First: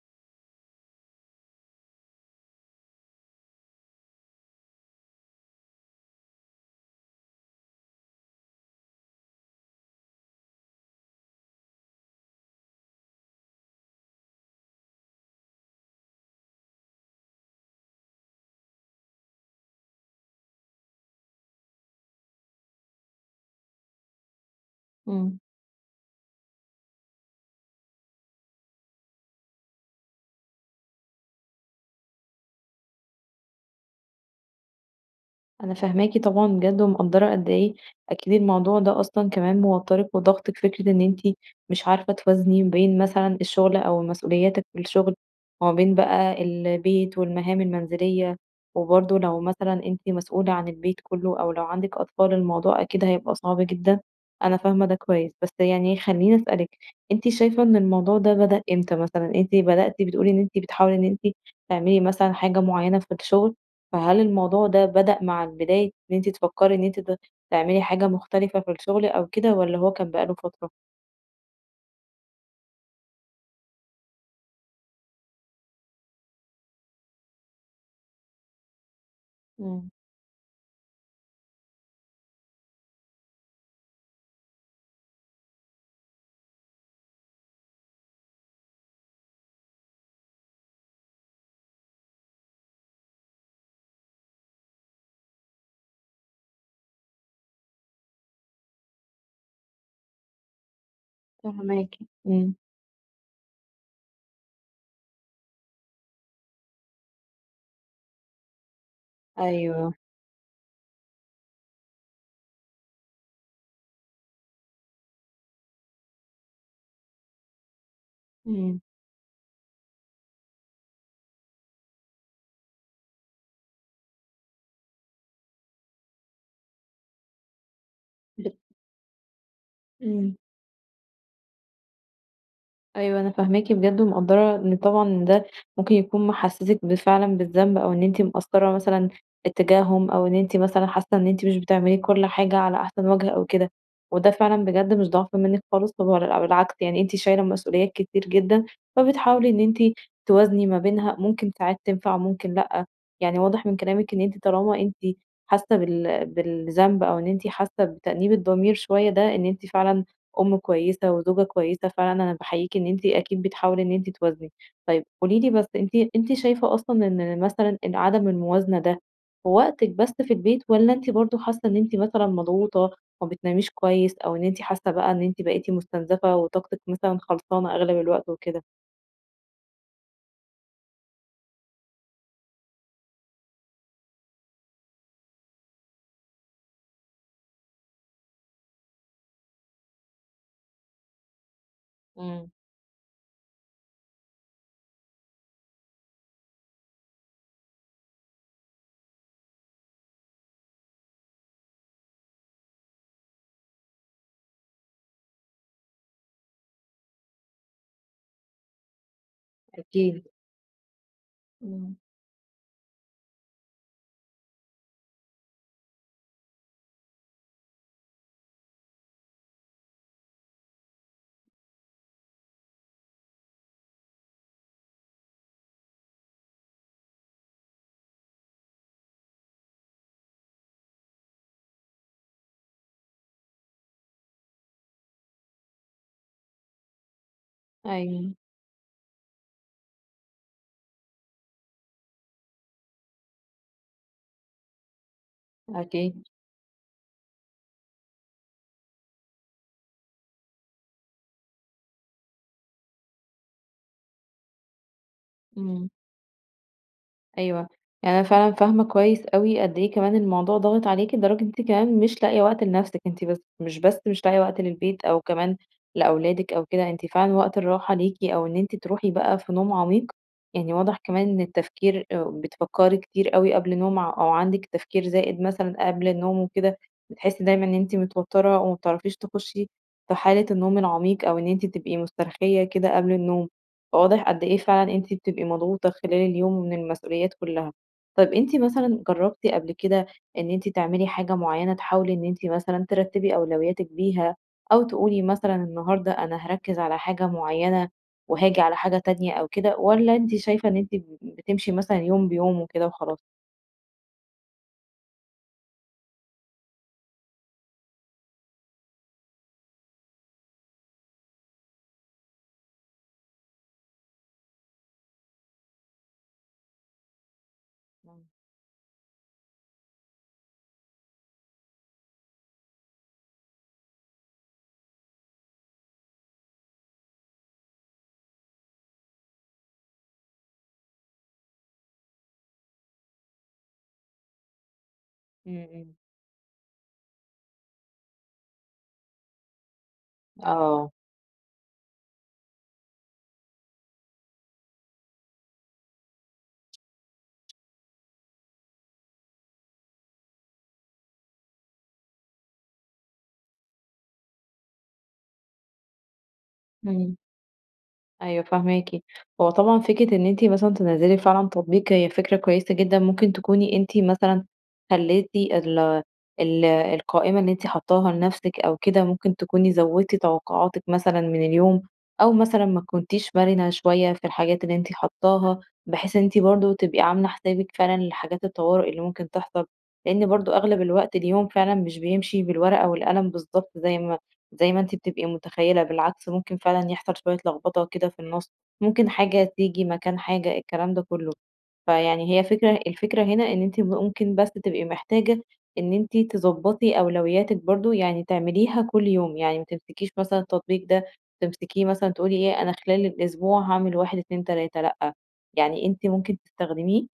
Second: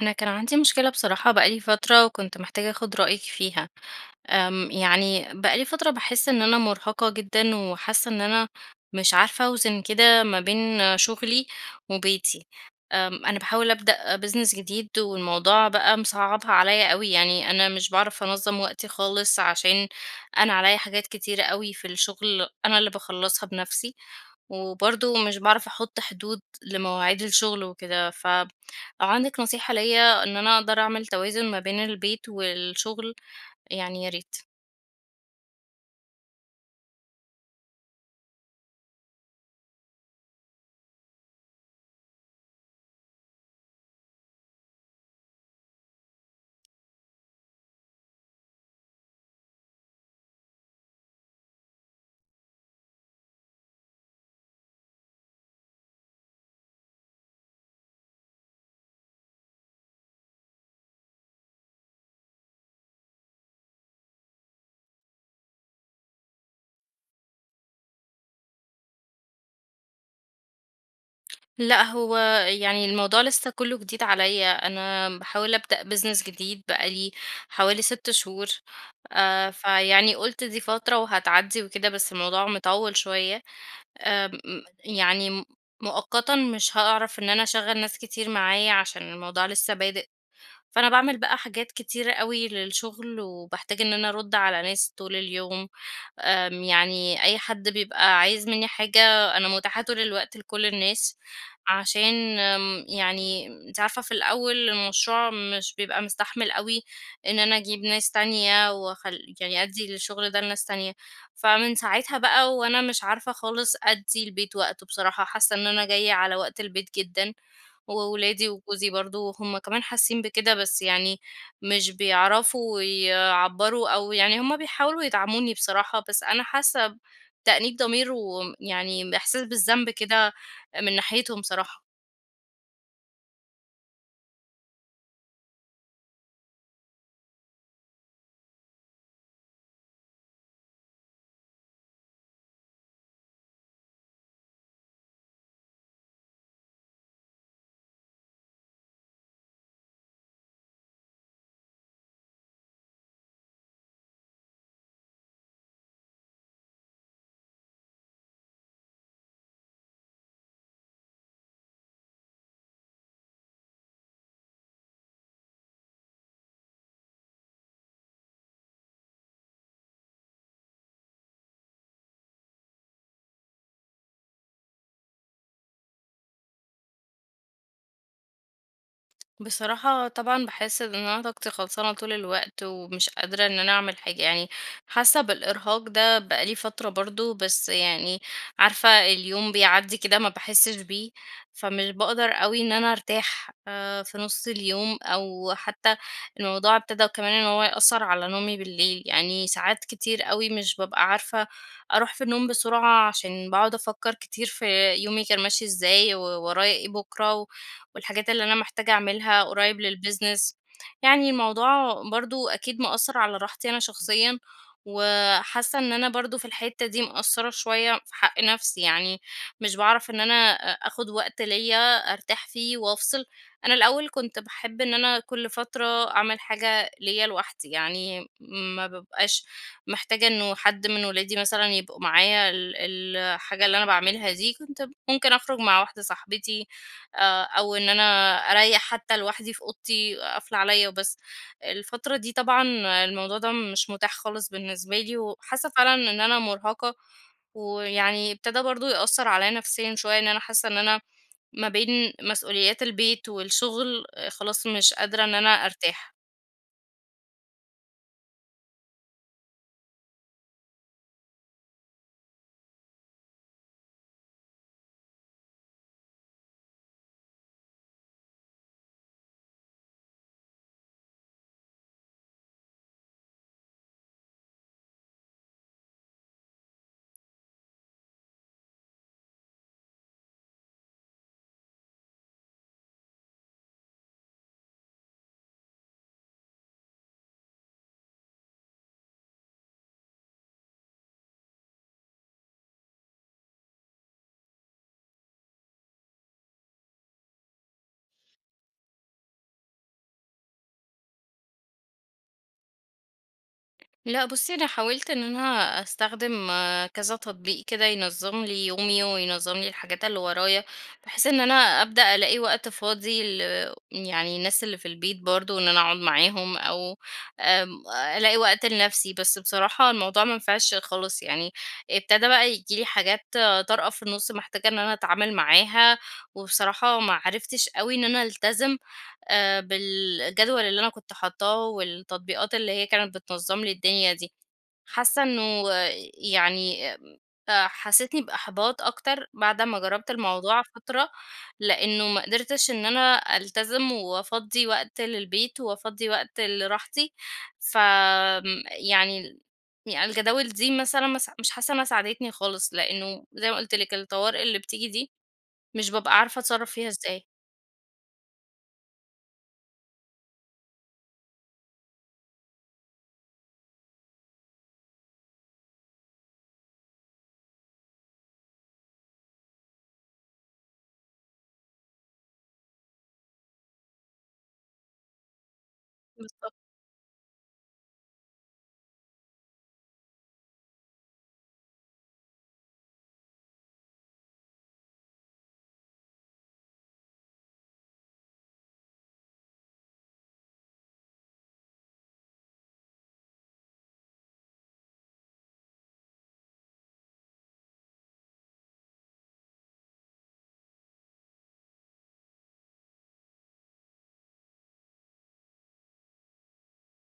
أنا كان عندي مشكلة بصراحة بقى لي فترة وكنت محتاجة أخد رأيِك فيها. آمم، يعني بقى لي فترة باحس إن أنا مرهقة جدًا وحاسة إن أنا مش عارفة أوزن كده ما بين شغلي وبيتي. آمم، أنا باحاول أبدأ business جديد والموضوع بقى مصعبها عليّا أوي، يعني أنا مش باعرف أنظم وقتي خالص عشان أنا عليّا حاجات كتيرة أوي في الشغل أنا اللي باخلصها بنفسي، وبرضه مش امم. باعرف أحط حدود لمواعيد الشغل وكده. فلو عندِك نصيحة ليّا إن أنا أقدر أعمل توازن ما بين البيت والشغل يعني يا ريت. أنا فاهماكِ طبعًا بجد، ومقدرة قد إيه أكيد الموضوع ده أصلًا كمان موتّرِك وضاغطِك. فكرة إن أنتِ مش عارفة توازني بين مثلًا الشغل أو مسؤولياتِك في الشغل، وما بين بقى البيت والمهام المنزلية، وبرضه لو مثلًا أنتِ مسؤولة عن البيت كله، أو لو عندِك أطفال الموضوع أكيد هيبقى صعب جدًا. أنا فاهمة ده كويس. بس يعني خلّيني أسألِك أنتِ شايفة إن الموضوع ده بدأ إمتى مثلًا؟ أنتِ بدأتِ بتقولي إن أنتِ بتحاولي إن أنتِ تعملي مثلًا حاجة معينة في الشغل، فهل الموضوع ده بدأ مع البداية إن أنتِ تفكري إن أنتِ ت تعملي حاجة مختلفة في الشغل أو كده والّا هو كان بقى له فترة؟ لأ، هو يعني الموضوع لسّه كُلّه جديد عليَّ، أنا باحاول أبدأ business جديد بقى لي حوالي 6 شهور، آآ إمم. فيعني قُلت دي فترة وهتعدي وكده. بس الموضوع مطول شويّة. آمم، م يعني م مؤقتًا مش هأعرف إن أنا أشغل ناس كتير معايا عشان الموضوع لسّه بادئ، فأنا باعمل بقى حاجات كتيرة أوي للشغل وباحتاج إن أنا أرد على ناس طول اليوم. آمم، يعني أي حد بيبقى عايز مِنّي حاجة، أنا مُتاحة طول الوقت لكل الناس، فاهماكِ عشان إمم. آمم، يعني أنتِ عارفة في الأوّل المشروع مش بيبقى مستحمل أوي إن أنا أجيب ناس تانية، واخل يعني أدّي أيوه. للشغل ده لناس تانية. فمن ساعتها بقى، وأنا مش عارفة خالص أدّي البيت وقته، بصراحة حاسّة إن أنا جايّة على وقت البيت جدًا. وولادي إمم. وجوزي برضو هُم كمان حاسين بكده، بس يعني مش بيعرفوا يعبروا، أو يعني هُم بيحاولوا يدعموني بصراحة، بس أنا حاسّة بتأنيب ضمير، ل وم يعني باحساس بالذنب كده، إمم. من ناحيتهم صراحة. أيوه، أنا فاهماكِ بجد، ومقدرة إن طبعًا ده ممكن يكون مِحسسك بفعلًا بالذنب، أو إن أنتِ مِقصرة مثلًا اتجاهم، أو إن أنتِ مثلًا حاسّة إن أنتِ مش بتعملي كل حاجة على أحسن وجه أو كده، وده فعلًا بجد مش ضعف منِك خالص، [unintelligible] بالعكس يعني أنتِ شايلة مسؤوليات كتير جدًا، فبتحاولي إن أنت توازني ما بينها. ممكن ساعات تنفع، ممكن لأ. يعني واضح من كلامِك إن أنتِ طالما أنتِ حاسّة بال بالذنب، أو إن أنتِ حاسّة بتأنيب الضمير شويّة، ده إن أنتِ فعلًا أم كويّسة وزوجة كويّسة فعلًا. أنا باحييكِ إن أنتِ أكيد بتحاولي إن أنتِ توازني. طيّب، قولي لي بس، أنتِ أنتِ شايفة أصلًا إن مثلًا إن عدم الموازنة ده في وقتِك بس في البيت، والّا أنتِ برضو حاسّة إن أنتِ مثلًا مضغوطة، ما بتناميش كويّس؟ أو إن أنتِ حاسّة بقى أنتِ بقيتِ مُستنزفة وطاقتِك مثلًا خلصانة أغلب الوقت وكده؟ بصراحة طبعًا باحس إن أنا طاقتي خلصانة طول الوقت، ومش قادرة إن أنا أعمل حاجة، يعني حاسّه بالإرهاق ده بقى لي فترة برضو، بس يعني عارفة اليوم بيعدي كده ما باحسش بيه، فمش باقدر امم. أوي إن أنا أرتاح آآ، في نص اليوم أو حتّى الموضوع ابتدَا كمان إن هو يأثر على نومي بالليل. يعني ساعات كتير أوي مش بابقى عارفة أروح في النوم بسرعة، عشان باقعد أفكّر كتير في يومي كان ماشي إزاي وورايا إيه بكرة، و والحاجات اللي أنا محتاجة أعملها قريب أكيد. للbusiness يعني امم. الموضوع برضو أكيد مأثر على راحتي أنا شخصيًا، وحاسّة إن أنا برضو في الحتّة دي مقصرة شويّة في حق نفسي، يعني مش باعرف إن أنا أ آخد وقت ليّ أرتاح فيه وأفصل. أنا الأوّل كنت باحب إن أنا كل فترة أعمل حاجة ليّ لوحدي، يعني ما بابقاش محتاجة إنّه حد من أولادي مثلًا يبقوا معايا ال الحاجة اللي أنا باعملها دي، كنت ممكن أخرج مع واحدة صاحبتي آآ، أو إن أيوه. أنا أريّح حتّى لوحدي في أوضتي قافله عليَّ وبس. الفترة دي طبعًا الموضوع ده مش متاح خالص بالنسبة لي، وحاسّة فعلًا إن أكيد. أنا مُرهقة، ويعني ابتدا برضو يأثر عليَّ نفسيًا شويّة, إن أنا حاسّة إن أنا ما بين مسؤوليات البيت والشغل خلاص مش قادرة إن أنا امم. أرتاح. أيوه، يعني أنا فعلًا فاهمة كويّس أوي قد إيه كمان الموضوع ضاغط عليكِ، لدرجة أنتِ كمان مش لاقية وقت لنفسِك. أنتِ بس مش بس مش لاقية وقت للبيت أو كمان لأولادك أو كده، أنتِ فعلًا وقت الراحة ليكِ أو إن أنتِ تروحي بقى في نوم عميق، يعني واضح كمان إن التفكير آآ بتفكري كتير أوي قبل النوم أو عندك تفكير زائد مثلًا قبل النوم وكده، بتحسّي دايمًا إن أنتِ متوتّرة وما بتعرفيش تخشي في حالة النوم العميق، أو إن أنتِ تبقي مسترخية كده قبل النوم، فواضح قد إيه فعلًا أنتِ بتبقي مضغوطة خلال اليوم من المسؤوليات كلّها. طب، أنتِ مثلًا جربتِ قبل كده إن أنتِ تعملي حاجة معيّنة تحاولي إن أنتِ مثلًا ترتبي أولوياتِك بيها أو تقولي مثلًا النهارده أنا هاركز على حاجة معيّنة، وهاجي على حاجة تانية. أو كده، والّا أنتِ شايفة إن أنتِ بتمشي مثلًا يوم بيومه كده وخلاص؟ لأ، بُصّي، أنا حاولت إن أنا أستخدم كذا تطبيق كده ينظم لي يومي، وينظم لي الحاجات اللي ورايا، بحيث إن أنا أبدأ ألاقي وقت فاضي ل يعني الناس اللي في البيت برضو، إن أنا أقعد معاهم أو آمم، إمم. ألاقي وقت لنفسي، بس بصراحة الموضوع ما نفعش خلاص. يعني ابتدا بقى ييجي لي حاجات طارئة في النُص محتاجة إن أنا أتعامل معاها، وبصراحة ما عرفتش أوي إن أنا ألتزم آآ، بالجدول اللي أنا كنت حاطاه والتطبيقات اللي هي كانت بتنظم لي الدنيا دي. حاسّة إمم، إنّه إمم. يعني آآ، حسيتني بإحباط أكتر بعد ما جرّبت الموضوع آه. فترة، لأنّه ما قدرتش إن أنا ألتزم وأفضي وقت للبيت، وأفضي وقت لراحتي ف آمم، يعني الجداول دي مثلًا ما س مش حاسّة إنها ساعدتني خالص لأنّه زي ما قلت لِك الطوارئ اللي بتيجي دي، مش بابقى عارفة أتصرّف فيها إمم. إزاي. أيوه، فاهماكِ. هو طبعًا فكرة إن أنتِ مثلًا تنزِّلي فعلًا تطبيق هي فكرة كويّسة جدًا. ممكن تكوني أنتِ مثلًا خلّيتِ ال ال القائمة اللي أنتِ حاطاها لنفسك أو كده، ممكن تكوني زوّدتِ توقعاتِك مثلًا من اليوم، أو مثلًا ما كنتيش مرنة شويّة في الحاجات اللي أنتِ حاطاها، بحيث إن أنتِ بالضبط. برضو تبقي عاملة حسابِك فعلًا لحاجات الطوارئ اللي ممكن تحصل، لأن برضو أغلب الوقت اليوم فعلًا مش بيمشي بالورقة والقلم بالضبط زي ما زي ما أنتِ بتبقي متخيّلة، بالعكس ممكن فعلًا يحصل شويّة لخبطة كده في النُص، ممكن حاجة تيجي مكان حاجة، الكلام ده كلّه. فيعني هي فكرة الفكرة هنا إن أنتِ ممكن بس تبقي محتاجة إن أنتِ تضبطي أولوياتِك برضو، يعني تعمليها كل يوم، يعني ما تمسكيش مثلًا التطبيق ده، تمسكيه مثلًا تقولي إيه: "أنا خلال الأسبوع هاعمل 1، 2، 3" لأ، يعني أنت ممكن تستخدميه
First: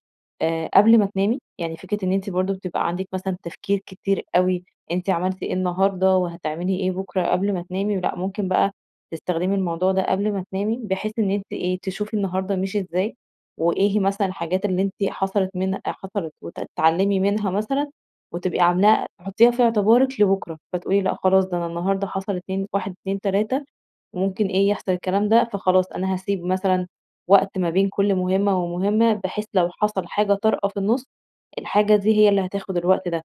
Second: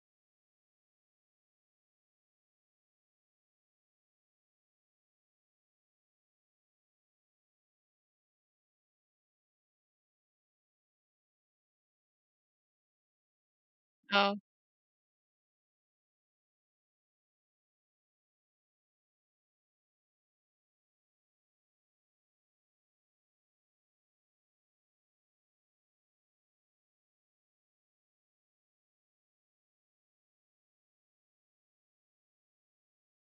آآ، قبل ما تنامي. يعني فكرة إن أنتِ برضو بتبقى عندِك مثلًا تفكير كتير أوي، أنتِ عملتِ إيه النهارده وهتعملي إيه بكرة قبل ما تنامي، ولأ ممكن بقى تستخدمي الموضوع ده قبل ما تنامي بحيث إن أنتِ إيه، تشوفي النهارده مشي إزاي وإيه هي مثلًا آه. الحاجات اللي أنت حصلت منها حصلت، وتتعلمي منها مثلًا، وتبقي عاملاها حطيها في اعتبارِك لبكرة، فتقولي لأ خلاص ده أنا النهارده حصل اتنين 1، 2، 3 وممكن إيه يحصل الكلام ده، فخلاص أنا هاسيب مثلًا وقت ما بين كل مهمّة ومهمّة، بحيث لو حصل حاجة طارئة في النُص، الحاجة دي هي اللي هتاخد الوقت ده."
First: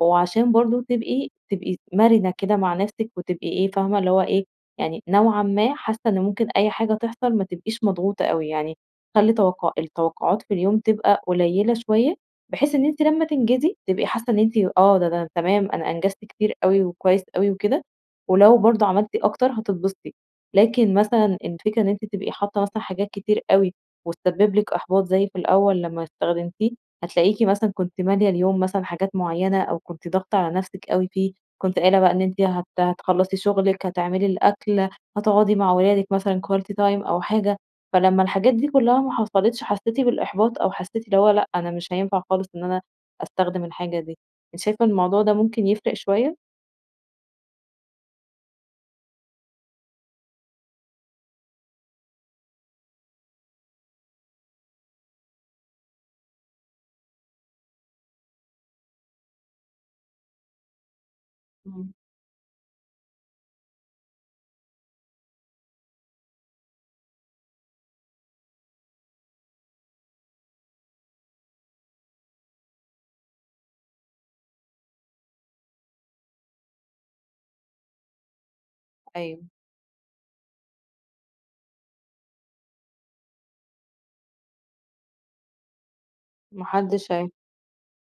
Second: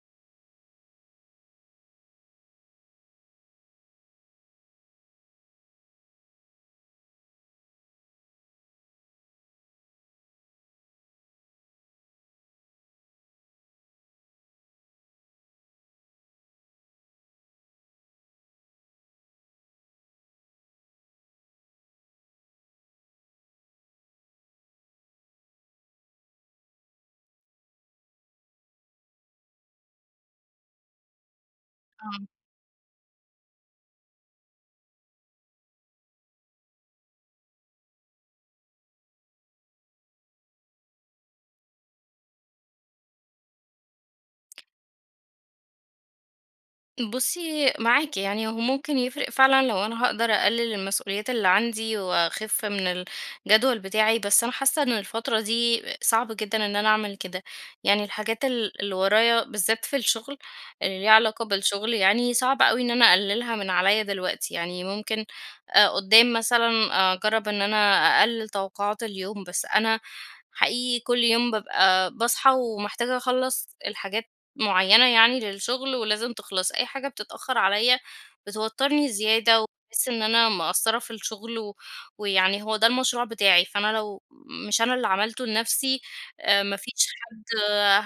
وعشان برضو تبقي تبقي مرنة كده مع نفسك وتبقي إيه، فاهمة اللي هو إيه يعني نوعًا ما حاسّة إن ممكن أي حاجة تحصل ما تبقيش مضغوطة أوي يعني، خلّي توقّع التوقعات في اليوم تبقى قليلة شويّة بحيث إن أنتِ لمّا تنجزي تبقي حاسّة إن أنتِ آه، ده ده تمام أنا أنجزت كتير أوي وكويّس أوي وكده، ولو برضو عملتِ أكتر هتتبسطي. لكن مثلًا الفكرة إن أنتِ تبقي حاطة مثلًا حاجات كتير أوي وتسبب لِك إحباط زي في الأوّل لمّا استخدمتيه، هتلاقيكِ مثلًا كنتِ ماليَة اليوم مثلًا حاجات معيّنة، أو كنتِ ضاغطة على نفسك أوي فيه، كنتِ قايلة بقى إن آه. أنتِ هت هتخلصي شغلِك، هتعملي الأكل، هتقعدي مع ولادِك مثلًا quality time أو حاجة، فلما الحاجات دي كلّها ما حصلتش حسّيتِ بالإحباط أو حسّيتِ اللي هو لأ، أنا مش هينفع خالص إن أنا أستخدم الحاجة دي. أنتِ شايفة إن الموضوع ده ممكن يفرق شويّة؟ بُصّي معاكِ، يعني هو ممكن يفرِق فعلًا لو أنا هاقدر أقلّل المسؤوليات اللي عندي وأخِف من الجدول بتاعي، بس أنا حاسّة إن الفترة دي صعب جدًا إن أنا أعمل كده، يعني الحاجات ال اللي ورايا بالذات في الشغل، اللي ليها علاقة إمم. بالشغل يعني، صعب أوي إن أنا أقلّلها من عليّا دلوقتي، يعني ممكن آآ قدّام مثلًا أجرّب إن أنا أقلّل توقعات اليوم بس أنا، حقيقي كلّ يوم بابقى باصحى ومحتاجة أخلّص الحاجات معيّنة يعني للشغل ولازم تِخلَص، أي حاجة بتتأخّر عليّا بتوتّرني أيوه. زيادة وباحس إن أنا مقصرة في الشغل و ويعني هو ده المشروع بتاعي، فأنا لو مش أنا اللي عملته لنفْسي، آآ ما ما فيش حدّش هي حد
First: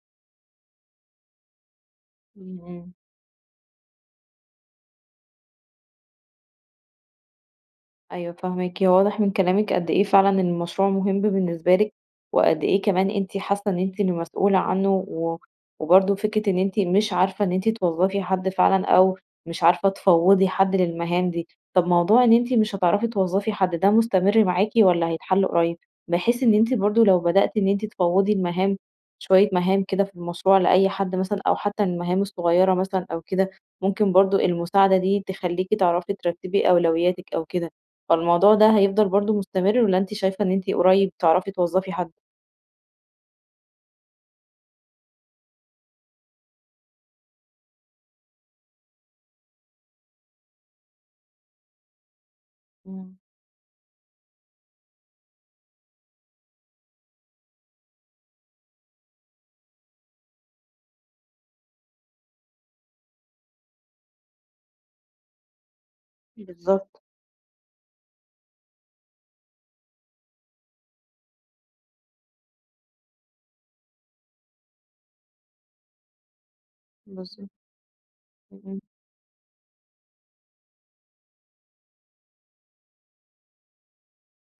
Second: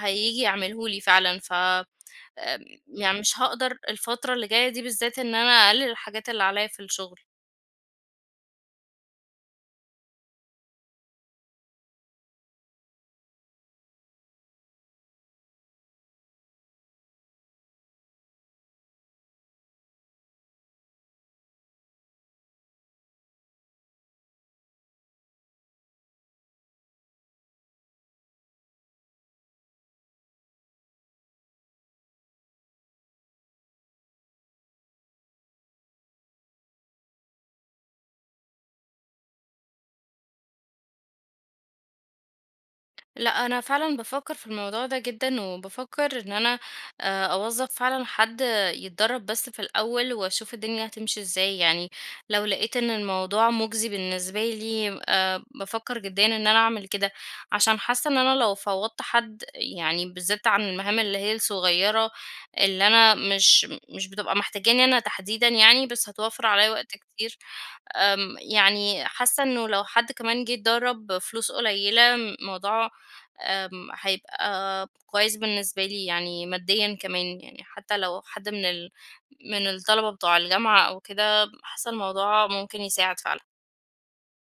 هييجي يعمله لي فعلًا، ف آآ إمم، إمم. يعني مش هاقدر الفترة اللي جاية دي بالذات إن أنا أقلّل الحاجات اللي عليّا في الشغل. أيوه فاهماكِ، هو واضح من كلامِك قد إيه فعلًا المشروع مهم بالنسبة لكِ، وقد إيه كمان أنتِ حاسّة إن أنتِ اللي مسؤولة عنه، و وبرضه فكرة إن أنتِ مش عارفة إن أنتِ توظّفي حد فعلًا أو مش عارفة تفوّضي حد للمهام دي، طب موضوع إن أنتِ مش هتعرفي توظّفي حد، ده مستمر معاكِ والّا هيتحل قريّب؟ بحيث إن أنتِ برضه لو بدأتِ إن أنتِ تفوّضي المهام، شوية مهام كده في المشروع لأي حد مثلًا أو حتّى المهام الصغيرة مثلًا أو كده، ممكن برضه المساعدة دي تخلّيكِ تعرفي ترتّبي أولوياتِك أو كده، فالموضوع ده هيفضل برضه مستمر والّا أنتِ شايفة إن أنتِ قريّب تعرفي توظّفي حد؟ لأ أنا فعلًا بافكّر في الموضوع ده جدًا، وبافكّر إن أنا آآ أوظّف فعلًا حد يتدرب بس في الأوّل وأشوف الدنيا هتمشي إزاي يعني، لو لقيت إن إمم. الموضوع مجزي بالنسبة لي آآ بافكّر جديًا إن أنا أعمل كده، عشان حاسّة إن أنا لو فوّضت حد يعني بالذات عن المهام اللي هي الصغيّرة اللي أنا مش مش بتبقى محتاجاني أنا تحديدًا يعني بس هتوفر علىَّ وقت بالضبط. كتير، آمم يعني حاسّة إنّه لو حد كمان جه اتدرّب فلوس قليّلة موضوع، آمم، هيبقى كويّس بالنسبة لي يعني ماديًا كمان، بُصّي يعني حتّى لو حد من اهم. ال من الطلبة بتوع الجامعة أو كده حاسّة الموضوع ممكن يساعد فعلًا.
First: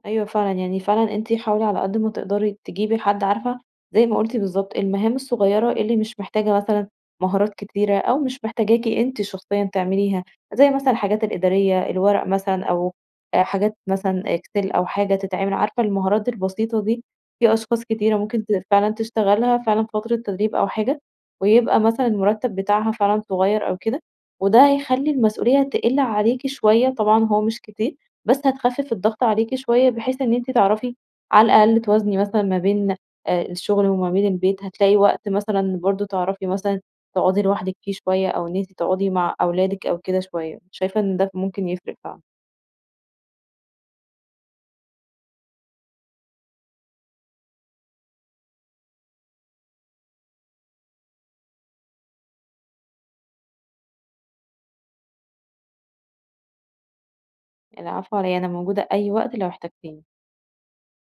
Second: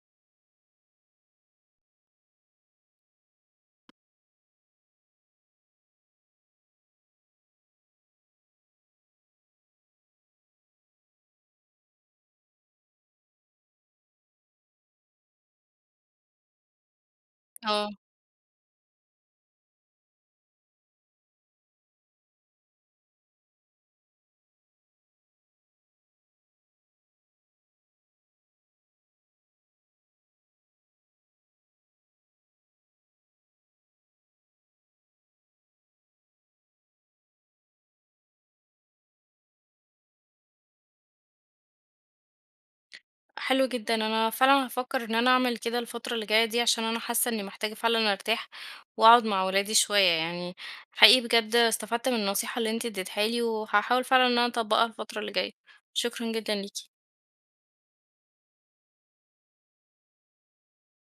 أيوه فعلًا يعني فعلًا أنتِ حاولي على قد ما تقدري تجيبي حد عارفة، زي ما قلتِ بالضبط المهام الصغيّرة اللي مش محتاجة مثلًا مهارات كتيرة، أو مش محتاجاكِ أنت شخصيًا تعمليها، زي مثلًا الحاجات الإدارية الورق مثلًا أو حاجات مثلًا Excel أو حاجة تتعمل، عارفة المهارات البسيطة دي؟ في أشخاص آه. كتيرة ممكن ت فعلًا تشتغلها فعلًا فترة تدريب أو حاجة، ويبقى مثلًا المرتّب بتاعها فعلًا صغيّر أو كده، وده هيخلّي المسؤوليّة تِقِل عليكِ شويّة طبعًا هو مش كتير، بس هتخفِف الضغط عليكِ شويّة بحيث إن أنتِ تعرفي، على الأقل توازني مثلًا ما بين الشغل وما بين البيت، هتلاقي وقت مثلًا برضو تعرفي مثلًا، تقعدي لوحدِك فيه شويّة، أو إن أنتِ تقعدي مع أولادِك أو كده شويّة، شايفة إن ده ممكن يفرِق فعلًا. حلو جدًا، أنا فعلًا هافكّر إن أنا أعمل كده الفترة اللي جايّة دي عشان أنا حاسّة إنّي محتاجة فعلًا أرتاح، وأقعد مع ولادي شويّة يعني حقيقي بجد استفدت من النصيحة اللي أنتِ ادّتيها لي، وهاحاول فعلًا إن أنا أطبّقها الفترة اللي جايّة، شكرًا جدًا ليكِ. العفو على إيه، أنا موجودة أي وقت لو احتجتيني.